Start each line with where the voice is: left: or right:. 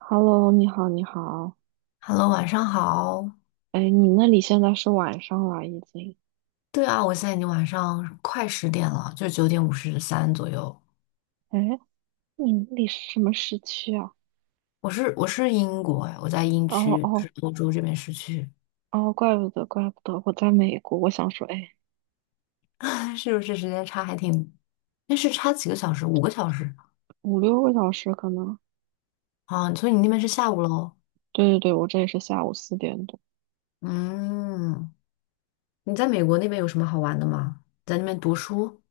right: Hello，你好，你好。
left: Hello，晚上好。
right: 哎，你那里现在是晚上了，已经。
left: 对啊，我现在已经晚上快10点了，就9:53左右。
right: 哎，你那里是什么时区啊？
left: 我是英国哎，我在英
right: 哦
left: 区，就
right: 哦
left: 是欧洲这边市区，
right: 哦，怪不得，怪不得，我在美国。我想说，哎，
left: 是不是时间差还挺？那是差几个小时？5个小时
right: 5、6个小时可能。
left: 啊？所以你那边是下午喽？
right: 对对对，我这里是下午4点多。
left: 嗯，你在美国那边有什么好玩的吗？在那边读书？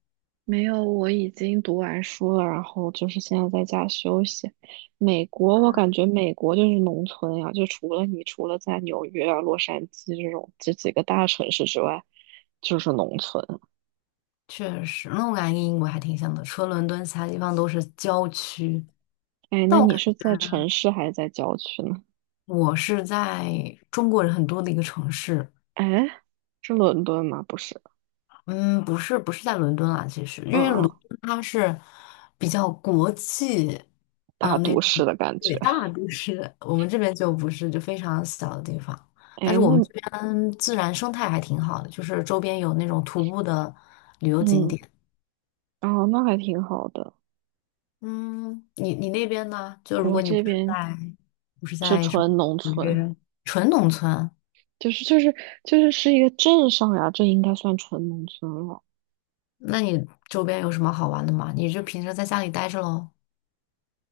right: 没有，我已经读完书了，然后就是现在在家休息。美国，我感觉美国就是农村呀、就除了在纽约啊、洛杉矶这种这几个大城市之外，就是农村。
left: 确实，那我感觉跟英国还挺像的，除了伦敦，其他地方都是郊区。
right: 哎，
left: 但
right: 那
left: 我
right: 你
left: 感
right: 是
left: 觉
right: 在城市还是在郊区呢？
left: 我是在中国人很多的一个城市。
right: 哎，是伦敦吗？不是，
left: 嗯，不是在伦敦啊，其实因
right: 嗯
left: 为伦
right: 嗯，
left: 敦它是比较国际，
right: 大
left: 那
right: 都
left: 种
right: 市的感觉。
left: 对大都市，我们这边就不是，就非常小的地方。但
right: 哎，
left: 是我们这边自然生态还挺好的，就是周边有那种徒步的旅游景
right: 嗯，
left: 点。
right: 哦，那还挺好的。
left: 嗯，你那边呢？就如
right: 我
left: 果你
right: 这
left: 不是
right: 边
left: 在不是
right: 是
left: 在什么
right: 纯农
left: 纽
right: 村，
left: 约纯农村，
right: 就是就是就是是一个镇上呀，这应该算纯农村了。
left: 那你周边有什么好玩的吗？你就平时在家里待着喽？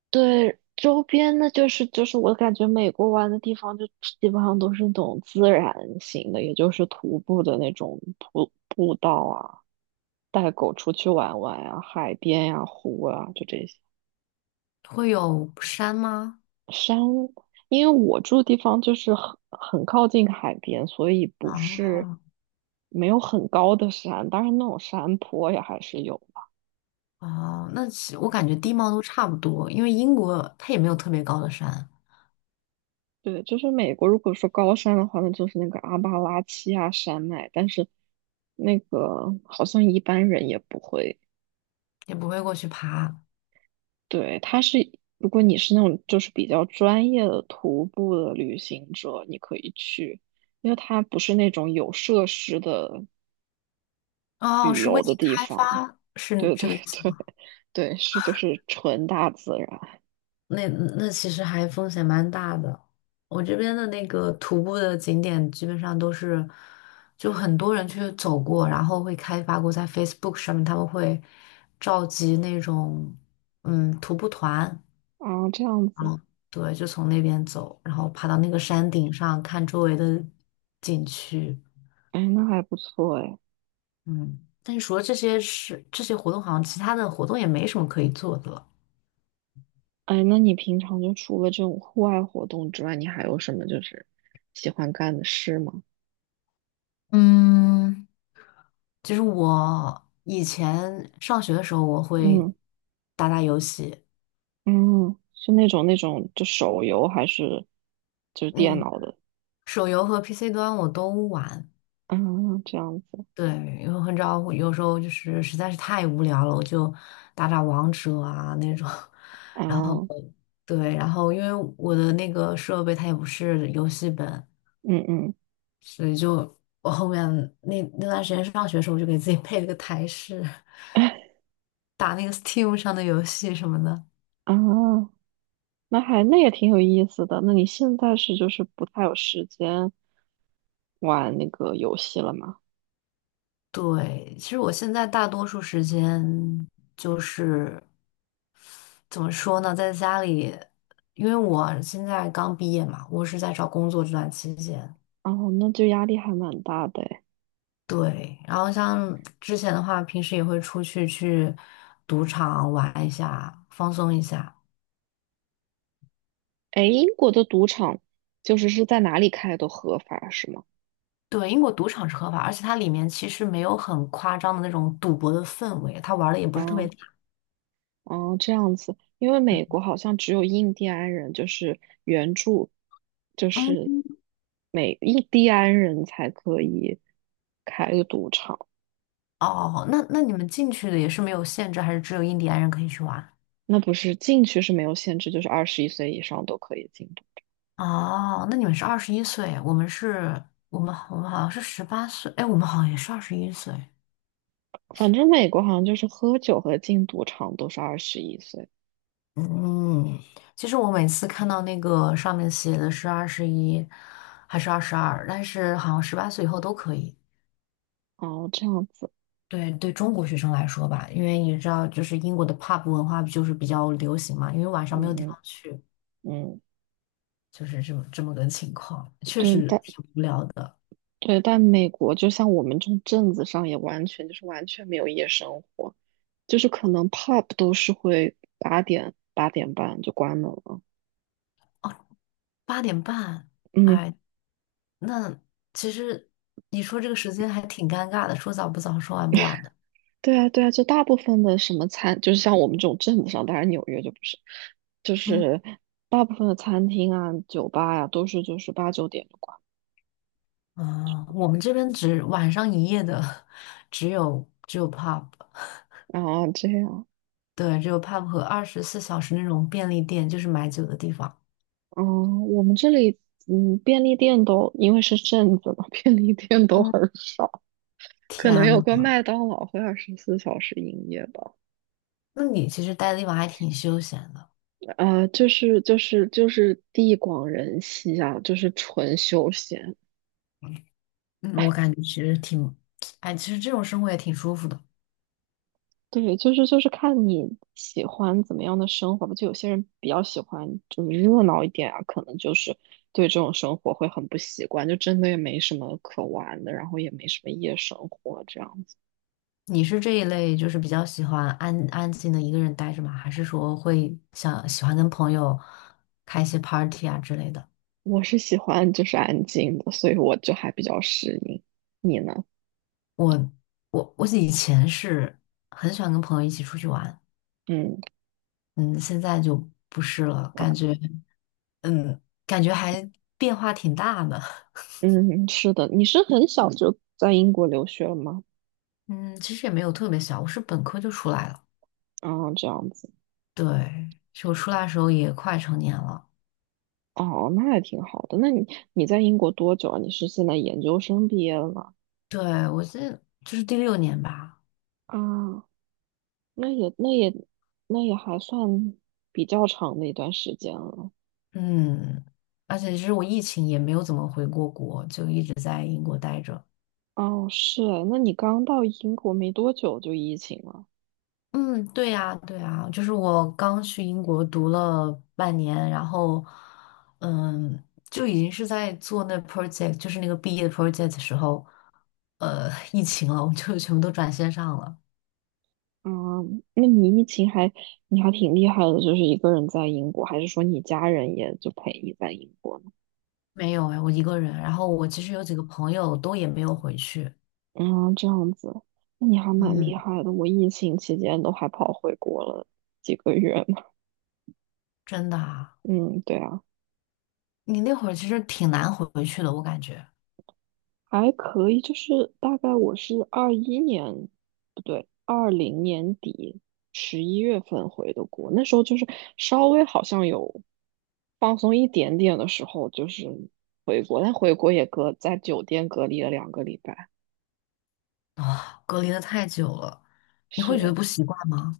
right: 对，周边呢，就是我感觉美国玩的地方就基本上都是那种自然型的，也就是徒步的那种步道啊，带狗出去玩玩呀、海边呀、湖啊，就这些
left: 会有山吗？
right: 山。因为我住的地方就是很靠近海边，所以不是
left: 啊。
right: 没有很高的山，当然那种山坡也还是有。
left: 哦，那其我感觉地貌都差不多，因为英国它也没有特别高的山，
right: 对，就是美国，如果说高山的话，那就是那个阿巴拉契亚山脉，但是那个好像一般人也不会。
left: 也不会过去爬。
right: 对，它是，如果你是那种就是比较专业的徒步的旅行者，你可以去，因为它不是那种有设施的
left: 哦，
right: 旅
left: 是未
right: 游的
left: 经
right: 地
left: 开
right: 方。
left: 发，是
right: 对
left: 这
right: 对
left: 个意思
right: 对
left: 吗？
right: 对，是就是纯大自然
left: 那其实还风险蛮大的。我这边的那个徒步的景点基本上都是，就很多人去走过，然后会开发过，在 Facebook 上面他们会召集那种徒步团，
right: 啊，这样
left: 然
right: 子，
left: 后对，就从那边走，然后爬到那个山顶上看周围的景区。
right: 哎，那还不错哎。
left: 嗯，但是除了这些事，这些活动，好像其他的活动也没什么可以做的了。
right: 哎，那你平常就除了这种户外活动之外，你还有什么就是喜欢干的事吗？
left: 嗯就是我以前上学的时候，我会
right: 嗯
left: 打打游戏，
right: 嗯，是那种就手游还是就是电
left: 嗯，
right: 脑的
left: 手游和 PC 端我都玩。
right: 啊？这样子
left: 对，因为很少，有时候就是实在是太无聊了，我就打打王者啊那种。然后，
right: 啊，
left: 对，然后因为我的那个设备它也不是游戏本，
right: 嗯嗯
left: 所以就我后面那段时间上学的时候，我就给自己配了个台式，打那个 Steam 上的游戏什么的。
right: 啊，那也挺有意思的。那你现在是就是不太有时间玩那个游戏了吗？
left: 对，其实我现在大多数时间就是怎么说呢，在家里，因为我现在刚毕业嘛，我是在找工作这段期间。
right: 哦，那就压力还蛮大的诶。
left: 对，然后像之前的话，平时也会出去去赌场玩一下，放松一下。
right: 哎，英国的赌场是在哪里开都合法是吗？
left: 对，英国赌场是合法，而且它里面其实没有很夸张的那种赌博的氛围，它玩的也不是特别
right: 啊
left: 大。
right: 哦，这样子，因为美国好像只有印第安人，就是原著，就是
left: 嗯，
right: 美印第安人才可以开个赌场。
left: 哦，那你们进去的也是没有限制，还是只有印第安人可以去玩？
right: 那不是进去是没有限制，就是二十一岁以上都可以进赌。
left: 哦，那你们是二十一岁，我们是，我们好像是十八岁，哎，我们好像也是二十一岁。
right: 反正美国好像就是喝酒和进赌场都是二十一岁。
left: 嗯，其实我每次看到那个上面写的是二十一还是22，但是好像十八岁以后都可以。
right: 哦，这样子，
left: 对对中国学生来说吧，因为你知道，就是英国的 pub 文化就是比较流行嘛，因为晚上没有地
right: 嗯嗯
left: 方去，
right: 嗯，
left: 就是这么个情况，确
right: 对，
left: 实
right: 但
left: 挺无聊的。
right: 对，但美国就像我们这种镇子上也完全没有夜生活。就是可能 pub 都是会8点、8点半就关门了。
left: 哦，8:30，
right: 嗯，
left: 哎，那其实你说这个时间还挺尴尬的，说早不早，说晚不晚的。
right: 对啊，对啊，就大部分的什么餐，就是像我们这种镇子上，当然纽约就不是，就
left: 嗯，
right: 是大部分的餐厅啊、酒吧呀、都是就是8、9点就关。
left: 啊，我们这边只晚上营业的 只有 pub，
right: 然后这样，
left: 对，只有 pub 和24小时那种便利店，就是买酒的地方。
right: 嗯，我们这里，便利店都因为是镇子嘛，便利店都
left: 嗯，
right: 很少，可能
left: 天
right: 有个
left: 呐。
right: 麦当劳会24小时营业吧。
left: 那你其实待的地方还挺休闲的，
right: 就是地广人稀啊，就是纯休闲。
left: 嗯，我感觉其实挺，哎，其实这种生活也挺舒服的。
right: 对，就是看你喜欢怎么样的生活吧。就有些人比较喜欢就是热闹一点啊，可能就是对这种生活会很不习惯，就真的也没什么可玩的，然后也没什么夜生活这样子。
left: 你是这一类就是比较喜欢安安静的一个人待着吗？还是说会想喜欢跟朋友开一些 party 啊之类的？
right: 我是喜欢就是安静的，所以我就还比较适应。你呢？
left: 我我以前是很喜欢跟朋友一起出去玩，
right: 嗯
left: 嗯，现在就不是了，感觉嗯，感觉还变化挺大的，
right: 嗯，是的，你是很小就在英国留学了吗？
left: 嗯，其实也没有特别小，我是本科就出来了，
right: 啊，这样子。
left: 对，就我出来的时候也快成年了。
right: 哦，那也挺好的。那你在英国多久啊？你是现在研究生毕业了吗？
left: 对，我是就是第六年吧，
right: 啊，那也那也那也还算比较长的一段时间了。
left: 嗯，而且其实我疫情也没有怎么回过国，就一直在英国待着。
right: 哦，是，那你刚到英国没多久就疫情了。
left: 嗯，对呀，对呀，就是我刚去英国读了半年，然后，嗯，就已经是在做那 project，就是那个毕业 project 的时候，疫情了，我就全部都转线上了。
right: 啊，那你疫情还你还挺厉害的，就是一个人在英国，还是说你家人也就陪你在英国呢？
left: 没有哎，我一个人，然后我其实有几个朋友都也没有回去。
right: 嗯，这样子，那你还蛮厉
left: 嗯，
right: 害的。我疫情期间都还跑回国了几个月呢。
left: 真的啊，
right: 嗯，对啊。
left: 你那会儿其实挺难回去的，我感觉。
right: 还可以，就是大概我是21年，不对，二零年底11月份回的国，那时候就是稍微好像有放松一点点的时候，就是回国，但回国也隔在酒店隔离了2个礼拜，
left: 啊，隔离的太久了，你会觉得
right: 是。
left: 不习惯吗？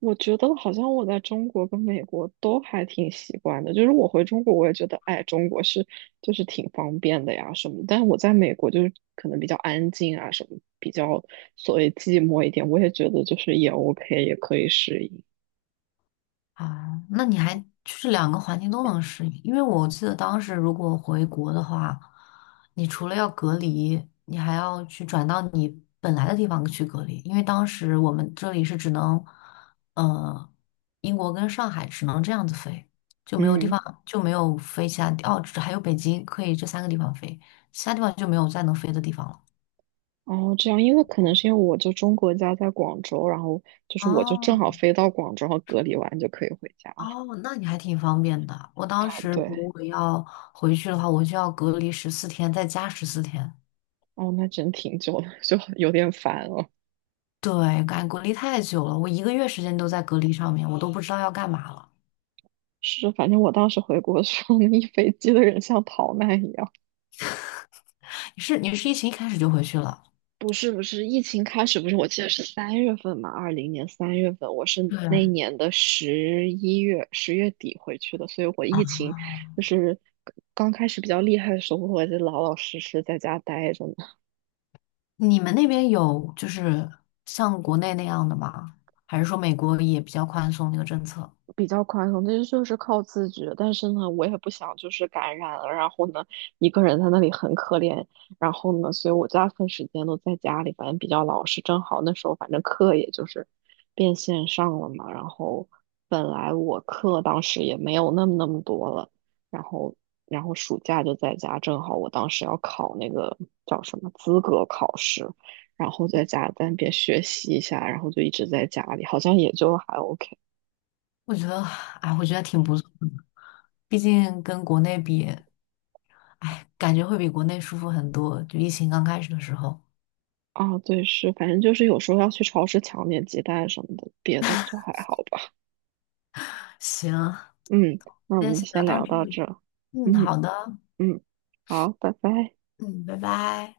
right: 我觉得好像我在中国跟美国都还挺习惯的，就是我回中国我也觉得，哎，中国是就是挺方便的呀什么，但是我在美国就是可能比较安静啊什么，比较所谓寂寞一点，我也觉得就是也 OK，也可以适应。
left: 啊，那你还就是两个环境都能适应，因为我记得当时如果回国的话，你除了要隔离，你还要去转到你本来的地方去隔离，因为当时我们这里是只能，呃，英国跟上海只能这样子飞，就没有地
right: 嗯，
left: 方就没有飞其他地，哦，只还有北京可以这三个地方飞，其他地方就没有再能飞的地方了。
right: 哦，这样，因为可能是因为我就中国家在广州，然后就是我就正
left: 哦，
right: 好飞到广州，然后隔离完就可以回家了。
left: 哦，那你还挺方便的。我当时
right: 对，
left: 如果要回去的话，我就要隔离十四天，再加十四天。
right: 哦，那真挺久的，就有点烦了。
left: 对，感觉隔离太久了，我1个月时间都在隔离上面，我都不知道要干嘛了。
right: 是，反正我当时回国的时候，那一飞机的人像逃难一样。
left: 你是疫情一开始就回去了？
right: 不是不是，疫情开始不是，我记得是三月份嘛，二零年三月份，我是
left: 对
right: 那一年的十一月10月底回去的，所以我
left: 啊，
right: 疫情就是刚开始比较厉害的时候，我就老老实实在家待着，
left: 你们那边有就是像国内那样的吗？还是说美国也比较宽松那个政策？
right: 比较宽松，这就是靠自觉。但是呢，我也不想就是感染了，然后呢，一个人在那里很可怜。然后呢，所以我大部分时间都在家里，反正比较老实。正好那时候，反正课也就是变线上了嘛。然后本来我课当时也没有那么多了，然后然后暑假就在家，正好我当时要考那个叫什么资格考试，然后在家在那边学习一下，然后就一直在家里，好像也就还 OK。
left: 我觉得，哎，我觉得挺不错的，毕竟跟国内比，哎，感觉会比国内舒服很多。就疫情刚开始的时候。
right: 啊，对，是，反正就是有时候要去超市抢点鸡蛋什么的，别的就还好吧。
left: 行，
right: 嗯，那我
left: 今天
right: 们就
left: 先聊
right: 先
left: 到
right: 聊
left: 这
right: 到这
left: 里。
right: 儿。
left: 嗯，好
right: 嗯
left: 的，
right: 嗯，好，拜拜。
left: 嗯，拜拜。